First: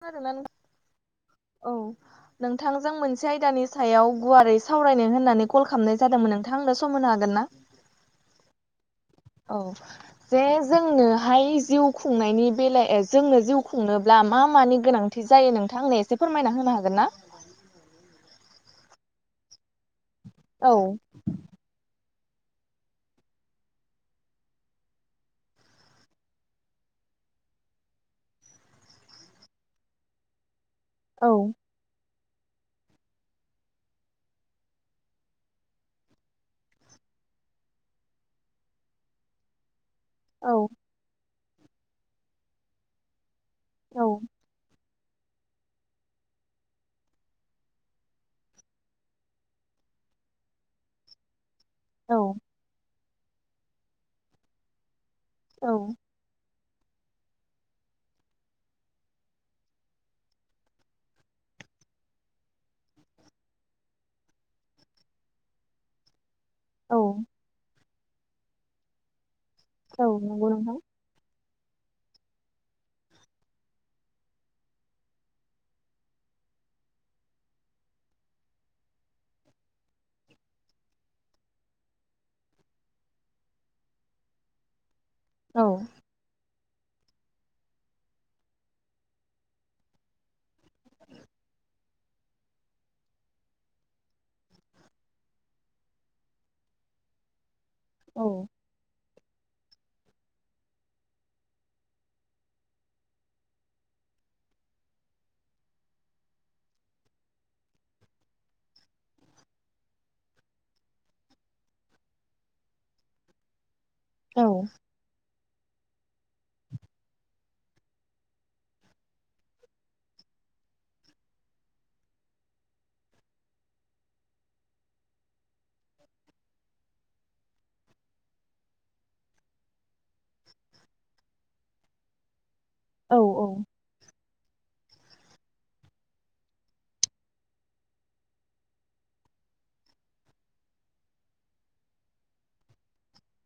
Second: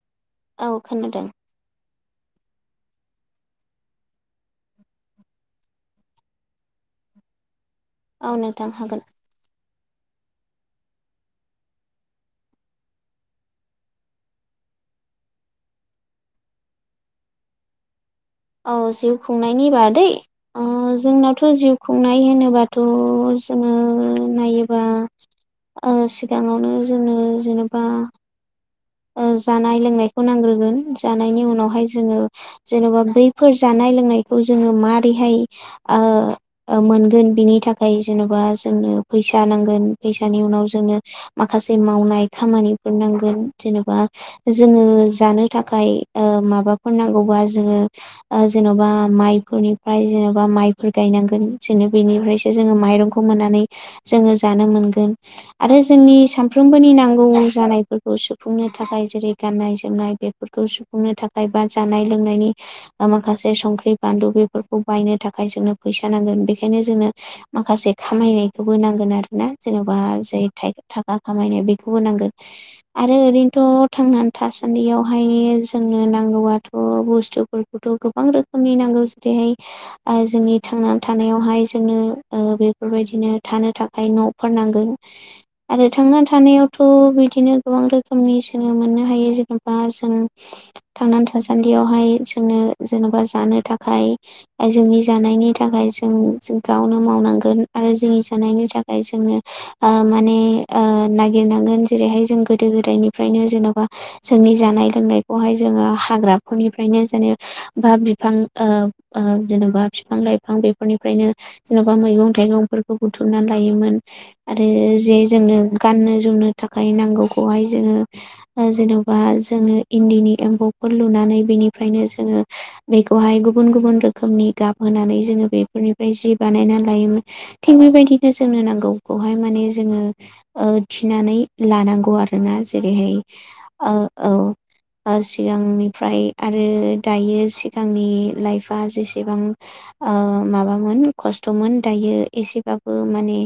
खोनादों ना नोंथां औ खोनादों औ नोंथांजों मोनसे आयदानि सायाव गुवारै सावरायनो होननानै कल खालामनाय जादोंमोन नोंथां आंनो सम होनो हागोन ना औ नोंथां हागोन औ जे जोंनोहाय जिउ खुंनायनि बेलायाव जोंनो जिउ खुंनोब्ला मा मानि गोनांथि थि जायो नोंथांनो एसे फोरमायना होनो हागोन ना औ जिउ खुंनायनि बादै ओ औ जोंनावथ' जिउ खुंनाय होनोबाथ' जोङो नायोबा सिगाङावनो जोङो जेनेबा जानाय लोंनायखौ नांग्रोगोन औ जानायनि उनावहाय जोङो जेन'बा बैफोर जानाय लोंनायखौ जोङो मारैहाय मोनगोन बिनि थाखाय जेन'बा जोंनो फैसा नांगोन फैसानि औ उनाव जोंनो माखासे मावनाय खामानिफोर नांगोन जेनेबा औ जोङो जानो थाखाय माबाफोर नांगौबा जोङो जेन'बा माइफोरनिफ्राय जेन'बा माइफोर गायनांगोन जोङो औ बेनिफ्रायसो जोङो माइरंखौ मोननानै जोङो जानो मोनगोन औ आरो जोंनि साफ्रोमबोनि नांगौ जानायफोरखौ सो सुफुंनो थाखाय जेरै गाननाय जोमनाय बेफोरखौ सुफुंनो थाखाय बा जानाय लोंनायनि माखासे संख्रि बानलु बेफोरखौ बायनो थाखाय जोंनो फैसा नांगोन बे बेखायनो औ जोंनो माखासे खामायनायखौबो नांगोन आरो ना जेन'बा औ नंगौ ज नोंथां बा खामायनाय बेखौबो नांगोन आरो ओरैनोथ' थांनानै थासान्दियावहाय जोंनो नांगौबाथ' बुस्थु खौथ' गोबां रोखोमनि नांगौ जेरैहाय जोंनि थांनानै थानायावहाय जोंनो बेफोरबायदिनो थानो थाखाय न'फोर नांगोन औ आरो थांना थानायावथ' बिदिनो गोबां रोखोमनि जोनो मोननो हायो जेनेबा जों थांनानै थासान्दियावहाय जोंनो जेन'बा जानो थाखाय जोंनि जानायनि थाखाय जों गावनो मावनांगोन आरो जोंनि औ जानायनि थाखाय जोंङनो माने नागिरनांगोन जेरैहाय जों गोदो गोदायनिफ्रायनो जेन'बा जोंनि जानाय लोंनायखौहाय जोङो हाग्राफोरनिफ्रायनो जेने बा बिफां जेनेबा बिफां लाइफां बेफोरनिफ्रायनो जेन'बा मैगं थाइगंफोरखौ बुथुमनानै लायोमोन औ आरो जे जोंनो गाननो जोमनो थाखाय नांगौखौहाय जोङो जेन'बा जोङो इन्दिनि एम्फौफोर लुनानै बेनिफ्रायनो जोङो बेखौहाय गुबुन गुबुन रोखोमनि गाबहानै जोङो बेफोरनिफ्राय जि बानायना लायोमोन थिग बेबायदिनो जोंनो नांगौखौहाय माने जोङो थिनानै लानांगौ आरो आरोना औ जेरैहाय औ सिगांनिफ्राय आरो दायो सिगांनि लाइफआ जेसेबां माबामोन खस्थ'मोन दायो एसेबाबो माने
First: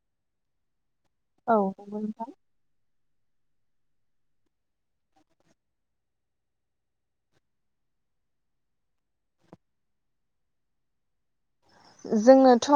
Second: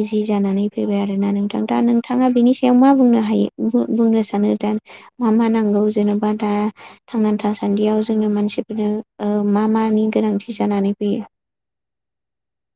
इजि जानानै फैबाय आरो ना औ नोंथां दा नंगौ नोंथां नोंथाङा बेनि आथाययाव मा बुंनो हायो बुंनो सानो दा मा मा नांगौ जेन'बा दा थांनानै थासान्दियाव जोंनो मानसिफोरनो मा मानि गोनांथि जानानै फैयो जोंनोथ'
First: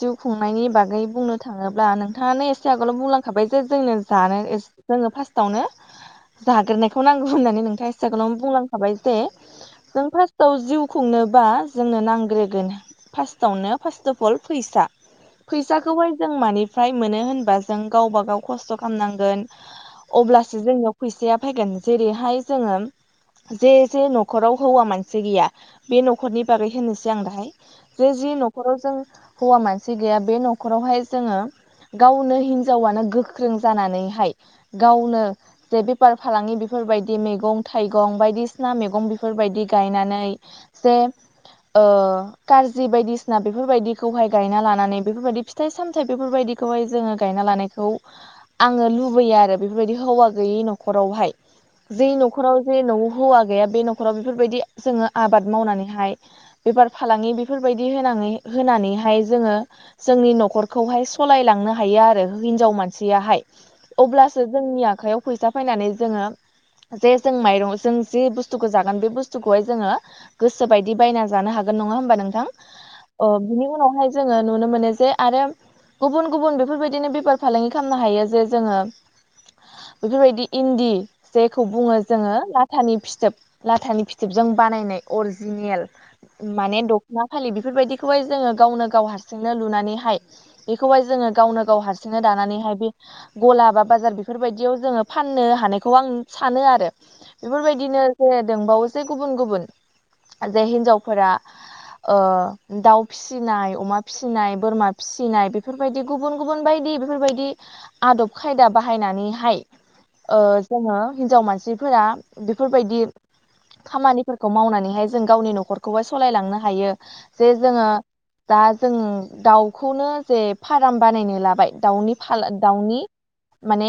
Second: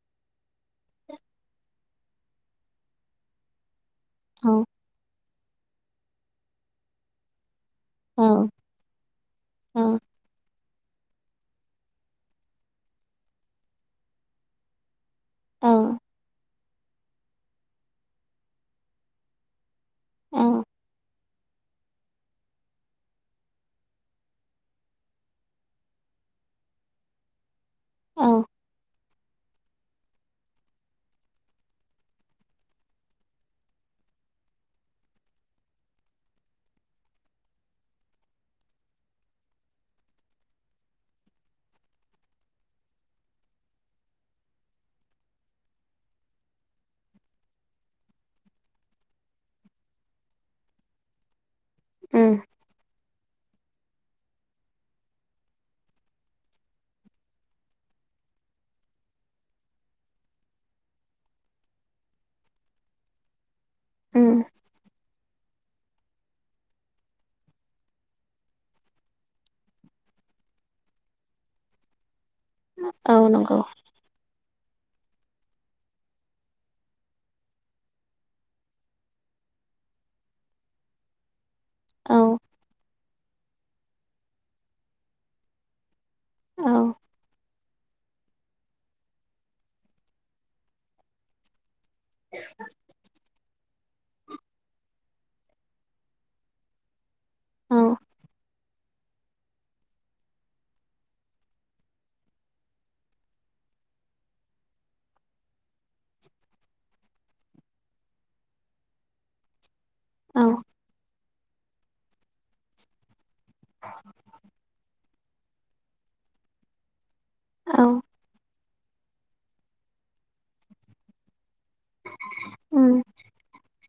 जिउ खुंनायनि बागै बुंनो थाङोब्ला नोंथाङानो एसे आगोलाव बुंलांखाबाय जे जोंनो जानो औ जोङो फार्स्टआवनो जाग्रोनायखौ नांगौ होननानै नोंथां सेकेणडआवनो औ बुंलांखाबाय जे औ जों फार्स्टआव जिउ खुंनोबा जोंनो नांग्रोगोन नो फारसटअफ अल फैसा औ फैसाखौहाय जों माने फ्राय मोनो होनबा जों गावबा गाव खस्थ' खालामनांगोन अब्लासो औ जोंनियाव फैसाया फैगोन जेरैहाय जोङो जे जे न'खराव हौवा मानसि गैया बे न'खरनि बागै होनोसै आं दाहाय जे जि औ न'खराव जों सि गैया बे न'खरावहाय जोङो गावनो हिनजावानो गोख्रों जानानैहाय गावनो जे बेफार फालांगि बेफोरबायदि मैगं थाइगं बायदिसिना मैगं बेफोरबायदि गायनानै जे ओ जि बायदिसिना बेफोरबायदिखौहाय गायना लानानै बेफोरबायदि फिथाइ सामथायाइ बेफोरबायदिखौहाय जोङो गायना लानाय खौ आङो लुबैयो आरो बेफोरबायदि हौवा गैयै न'खरावहाय जों उम न'खराव जे न'आव हौवा गैया बे न'खराव बेफोरबायदि जोङो आबाद मावनानैहाय बेफार फालांगि बेफोरबायदि होनानै होनानैहाय जोङो जोंनि न'खरखौहाय सालायलांनो हायो आरो हिनजाव मानसियाहाय उम अब्लासो जोंनि आखयाव फैसा फैनानै जोङो जे जों माइरं जों जि बुस्थुखौ जागोन बे बुस्थुखौहाय जोङो गोसो बायदि बायना जानो हागोन नङा होमबा नोंथां औ नंगौ बिनि उनावहाय जोङो नुनो मोनो जे आरो गुबुन गुबुन बेफोरबायदिनो बेफार फालांगि खालामनो हायो जे जोङो बेफोरबायदि इन्दि जेखौ बुङो औ जोङो लाथानि फिथोब लाथानि फिथोबजों बानायनाय अरिजिनेल औ माने मा खालि बेफोरबायदिखौहाय जोङो गावनो गाव हारसिंनो लुनानैहाय बेखौहाय जोङो गावनो गाव हारसि बिदिनो दानानैहाय बे गला बा बाजार बेफोरबायदियाव जोङो फाननो हानायखौ आं सानो आरो औ बेफोरबायदिनो जे दंबावो से गुबुन गुबुन जे हिनजावफोरा दाउ फि फिसिनाय अमा फिसिनाय बोरमा फिसिनाय बेफोरबायदि गुबुन गुबुन बायदि बेफोरबायदि आदब खायदा बाहायनानैहाय ओ औ जोङो हिन्जाव मानसिफोरा बेफोरबायदि खामानिफोरखौ मावनानैहाय जों गावनि न'खरखौहाय सालायलांनो हायो जे जोङो औ दा जों दाउखौनो जे फार्म बानायनो लाबाय दाउनि दाउनि उम माने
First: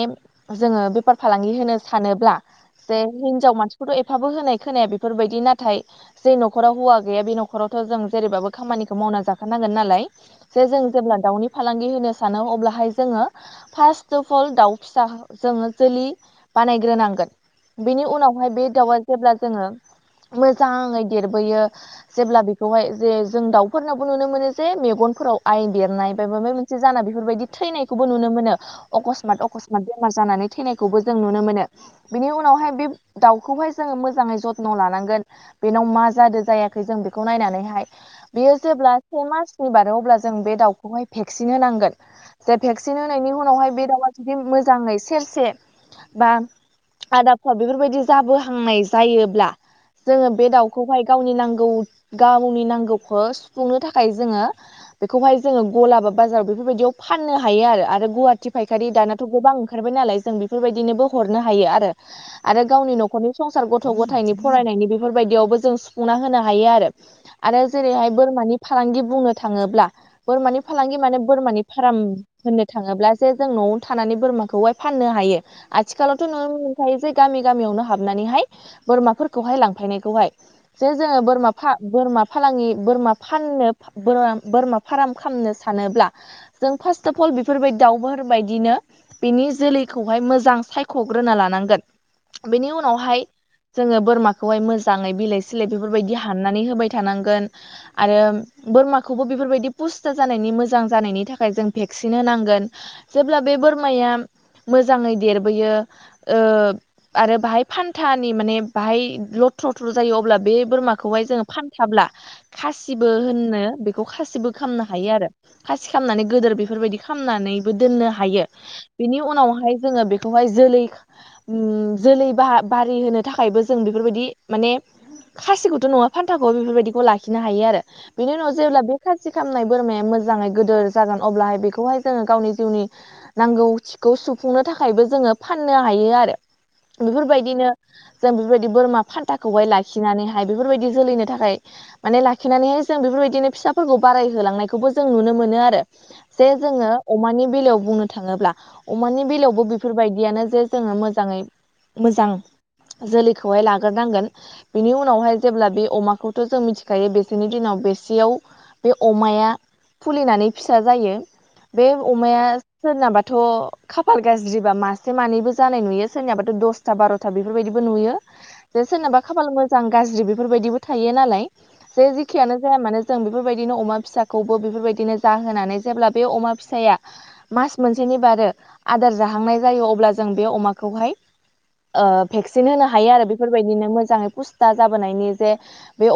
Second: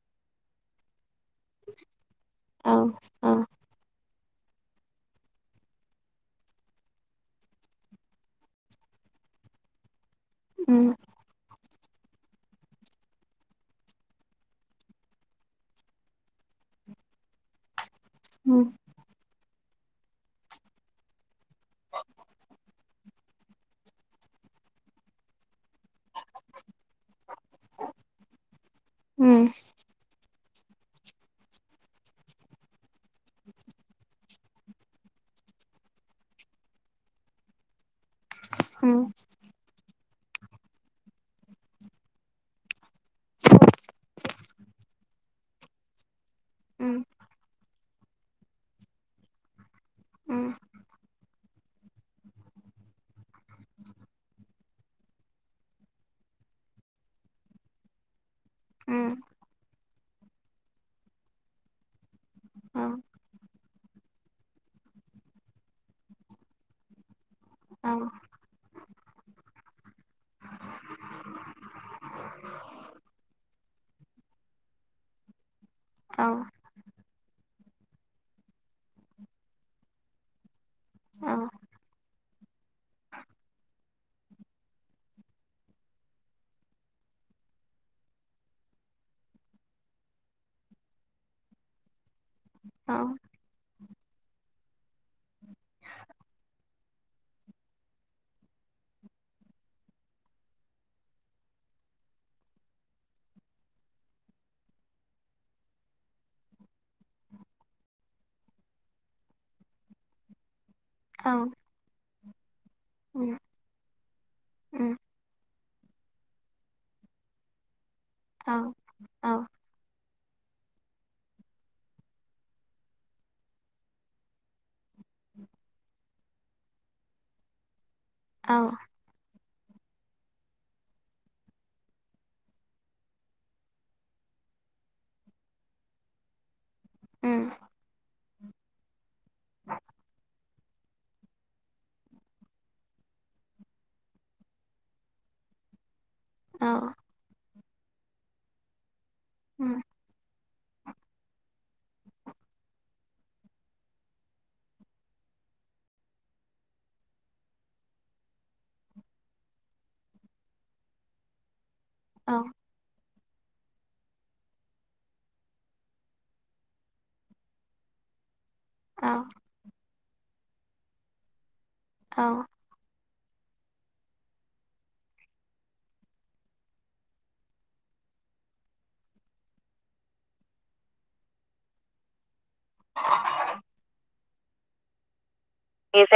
जोङो बेफार फालांगि होनो सानोब्ला औ जेन औ हिनजाव मानसि खौथ' एफाबो होनाय खोनाया बेफोरबायदि नाथाय जे न'खराव हौवा गैया बे न'खराव थ' जों जेरैबाबो खामानिखौ मावना जाखानांगोन नालाय जे जों जेब्ला दाउनि फालांगि होनो सानो अब्लाहाय जोङो फार्स्ट अफ अल दाउ फिसा जोङो जोलै बानायग्रोनांगोन बेनि उनावहाय बे दाउआ जेब्ला जोङो मोजाङै देरबोयो जेब्ला बे बेखौहाय जे जों दाउफोरनावबो नुनो मोनो जे मेगनफोराव आइ देरनाय ब माब मोनसे से जाना बेफोरबायदि थैनायखौबो नुनो मोनो अकसमात अकसमात बेमार जानानै थैनायखौबो जों नुनो मोनो बिनि उनावहाय बे दाउखौहाय जोङो मोजाङै जथन' लानांगोन बेनाव मा जादों जायाखै जों बेखौ नायनानैहाय बेयो जेब्ला से मासनि बारो अब्ला जों बे दाउखौहाय भेक्सिन होनांगोन जे भेक्सिन होनायनि उनावहाय बे दाउआ जुदि मोजाङै सेरसे बा आदाबफ्रा बेफोरबायदि जाबोहांनाय जायोब्ला जोङो बे दाउखौहाय गावनि नांगौ गावनि नांगौखौ सुफुंनो थाखाय जोङो बेखौहाय जोङो गला बा बाजाराव बेफोरबायदियाव फाननो हायो आरो गुवाहाटि फायखारि दानाथ' गोबां ओंखारबाय नालाय जों बेफोरबायदिनोबो हरनो हायो आरो आरो गावनि न'खरनि संसार गथ' गथायनि फरायनायनि बेफोरबायदियावबो जों सुफुंना होनो हायो आरो आरो जेरैहाय बोरमानि फालांगि बुंनो थाङोब्ला बोरमानि फालांगि माने बोरमानि फार्म होननो थाङोब्ला जे जों न'आवनो थानानै बोरमाखौहाय फाननो हायो आथिखालावथ' नुनो मोनखायो जे गामि गामियावनो हाबनानै बोरमाफोरखौहाय लांफैनायखौहाय जे बोरमा बोरमा फालांगि बोरमा फाननो बोरमा फार्म खालामनो सानोब्ला जों फार्स्ट अफ अल बेफोरबायदि दाउफोर बायदिनो बिनि जोलैखौहाय मोजां सायख'ग्रोना लानांगोन बेनि उनावहाय जोङो बोरमाखौहाय मोजाङै बिलाइ सिलाय बेफोरबायदि हाननानै होबाय थानांगोन आरो बोरमाखौबो बेफोरबायदि पुस्ता जानायनि मोजां जानायनि थाखाय जों भेक्सिन होनांगोन जेब्ला बे बोरमाया मोजाङै देरबोयो आरो बाहाय फान्थानि माने बाहाय लथ्र'थ्र' जायो अब्ला बे बोरमा खौहाय जोङो फानथाब्ला खासिबो होननो बेखौ खासिबो खालामनो हायो आरो खासि खालामनानै गदोर बेफोरबायदि खालामनानैबो दोननो हायो बेनि उनावहाय जोङो बे खौहाय जोलै उम जोलै बाहा बारि होनो थाखायबो जों बेफोरबायदि माने खासिखौ नङा फान्थाखौ बेफोरबायदिखौ लाखिनो हायो आरो बेनि उनाव जेब्ला बे खाथि खालामामनाय बोरमाया मोजाङै गिदोर जागोन अब्लाहाय बेखौहाय जोङो गावनि जिउनि नांगौथिखौ सुफुंनो थाखायबो जोङो फाननो हायो आरो बेफोरबायदिनो जों बेफोरबायदि बोरमा फान्थाखौहाय लाखिनानैहाय बेफोरबायदि जोलैनो थाखाय माने लाखिनानैहाय जों बेफोरबायदिनो फिसाफोरखौ बारायहोलांनायखौबो जों नुनो मोनो आरो जे जोङो अमानि बेलायाव बुंनो थाङोब्ला अमानि बेलायावबो बेफोरबायदियानो जे जोङो मोजाङै मोजां जोलैखौहाय लाग्रोनांगोन बिनि उनावहाय जेब्ला बे अमाखौथ' जों मिथिखायो बेसोरनि दिनाव बेसेयाव बे अमाया फुलिनानै फिसा जायो बे अमाया सोरनाबाथ' खाफाल गाज्रिबा मासे मानैबो जानाय नुयो सोरनियाबाथ' दसथा बार'था बेफोरबायदिबो नुयो। जे सोरनबा खाफाल मोजां गाज्रि बेफोरबायदिबो थायो नालाय जे जेखियानो जाया मानो जों बेफोरबायदिनो अमा फिसाखौबो बेफोरबायदिनो जाहोनानै जेब्ला बे अमा फिसाया मास मोनसेनि बारो आदार जाहांनाय जायो अब्ला जों बे अमाखौहाय ओ भेक्सिन होनो हायो आरो बेफोरबायदिनो मोजाङै पुस्था जाबोनायनि जे बे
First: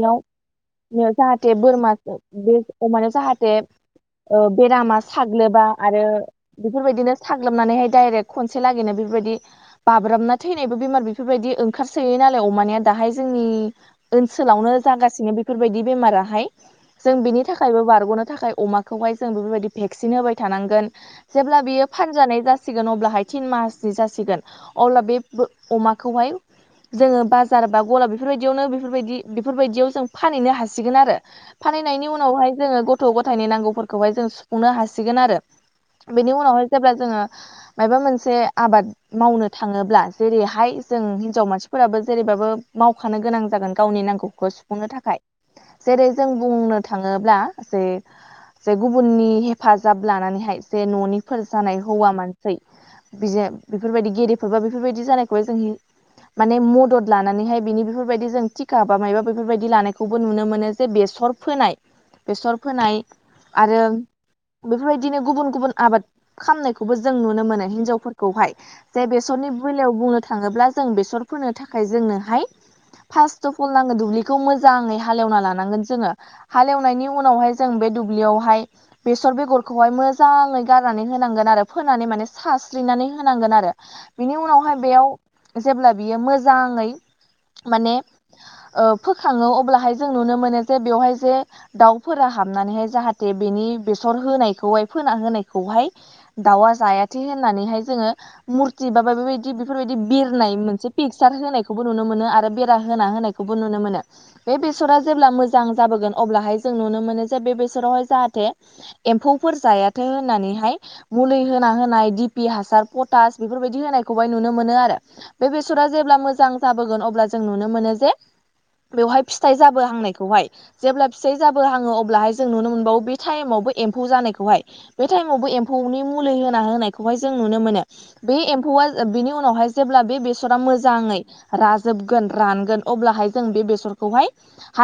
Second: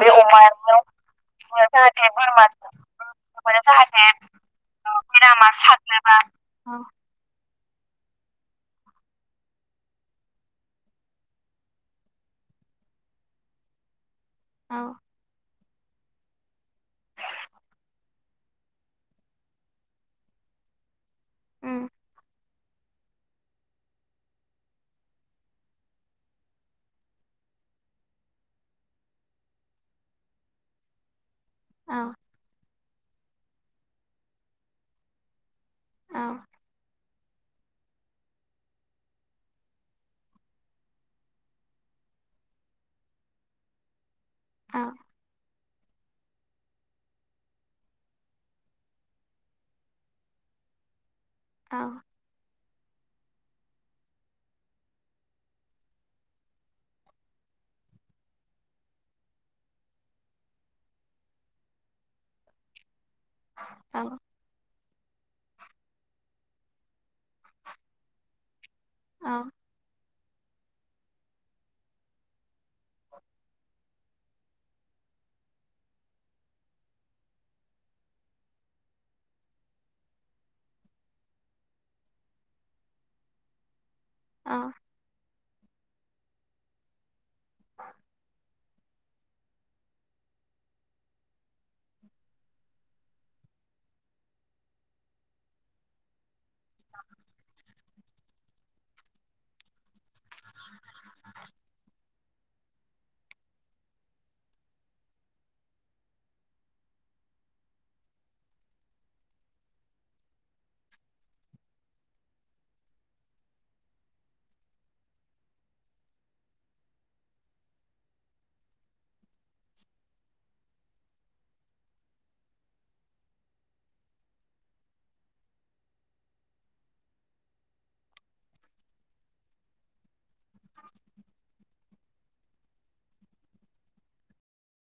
बे अमायाव जाहाथे बोरमा जाहाथे बोरमा बे अमानायाव जाहाथे ओ बेरामा बेरामा साग्लोबा आरो साग्लोबा औ बेफोरबायदिनो साग्लोबनानैहाय डाइरेक्ट खनसे लागैनो बेफोरबायदि बाब्राबना थैनायबो बेमार बेफोरबायदि ओंखारसोयो नालाय अमानिया दाहाय जोंनि ओनसोलावनो औ जागासिनो बेफोरबायदि बेमाराहाय। जों बिनि थाखायबो बारग'नो थाखाय अमाखौहाय जों बेबायदि भेक्सिन होबाय थानांगोन। जेब्ला बियो औ फानजानाय जासिगोन अब्लाहाय तिन मासनि जासिगोन। अब्ला बे अमाखौहाय जोङो बाजार बा गला बेफोरबायदि यावनो बेफोरबायदि-बेफोरबायदियाव जों फानहैनो हासिगोन आरो फाननायनि औ उनावहाय जोङो ग गथ' गथायनि नांगौफोरखौहाय जों सुफुंनो हासिगोन आरो औ बेनि उनावहाय जेब्ला जोङो मायोबा मोनसे आबाद मावनो थाङोब्ला जेरैहाय जों हिनजाव मानसिफोराबो जेरैबाबो माव खानो गोनां जागोन गावनि नांगौखौ सुफुंनो थाखाय। जेरै जों बुंनो थाङोब्ला जे जे गुबुननि हेफाजाब लानानैहाय जे न'निफोर जानाय हौवा औ मान बिजे बेफोरबायदि गेदेरफोरबा बेफोरबायदि जानायखौहाय जों हि माने मदद लानानैहाय बिनि बेफोरबायदि जों थिखा बा मायबा बेफोरबायदि लानायखौबो नुनो मोनो जे बेसर फोनाय बेसर फोनाय आरो औ बेफोरबायदिनो गुबुन गुबुन आबाद खामनायखौबो जों नुनो मोनो हिनजावफोरखौहाय। जे औ बेसरनि बेलायाव बुंनो थाङोब्ला जों बेसर फोनो थाखाय जोंनोहाय फार्स्ट अफ अल आङो दुब्लिखौ मोजाङै हालेवना लानांगोन जोङो। हालेवनायनि उनावहाय जों बे दुब्लियावहाय बेसर बेगरखौहाय मोजाङै गारनानै होनांगोन आरो फोनानै माने सास्रिनानै होनांगोन आरो। बिनि औ उनावहाय बेयाव जेब्ला बियो मोजाङै माने ओ फोखाङो अब्लाहाय जों नुनो मोनो जे बेवहाय जे दाउफोरा हाबनानैहाय जाहाथे बेनि बेसर होनायखौहाय फोना होनायखौहाय दाउआ जायाथे होननानैहाय जोङो मुर थि बा बेबायदि बेफोरबायदि बिरनाय मोनसे पिकसार होनायखौबो नुनो मोनो आ रो बेरा होना होनायखौबो नुनो मोनो। बे बेसरा जेब्ला मोजां जाबोगोन अब्लाहाय जों नुनो मोनो जे बे बेसरावहाय जाहाथे एम्फौफोर जायाथो होननानैहाय मुलै होना होनाय दि पि हासार पटास बेफोरबायदि होनायखौहाय नुनो मोनो आरो। बे बेसरा जेब्ला मोजां जाबोगोन अब्ला जों नुनो मोनो जे बेवहाय फिथाइ जाबो हांनायखौहाय जेब्ला फिसाय जाबो हाङो अब्लाहाय जों नुनो मोनबावो बे टाइमावबो एम्फौ जानायखौहाय। बे टाइमावबो एम्फौनि मुलै होना होनायखौहाय जों नुनो मोनो। बे एम्फौआ बेनि उनावहाय जेब्ला बे बेसरा मोजाङै राजोब गोन रानगोन अब्लाहाय जों बे बेसरखौहाय हा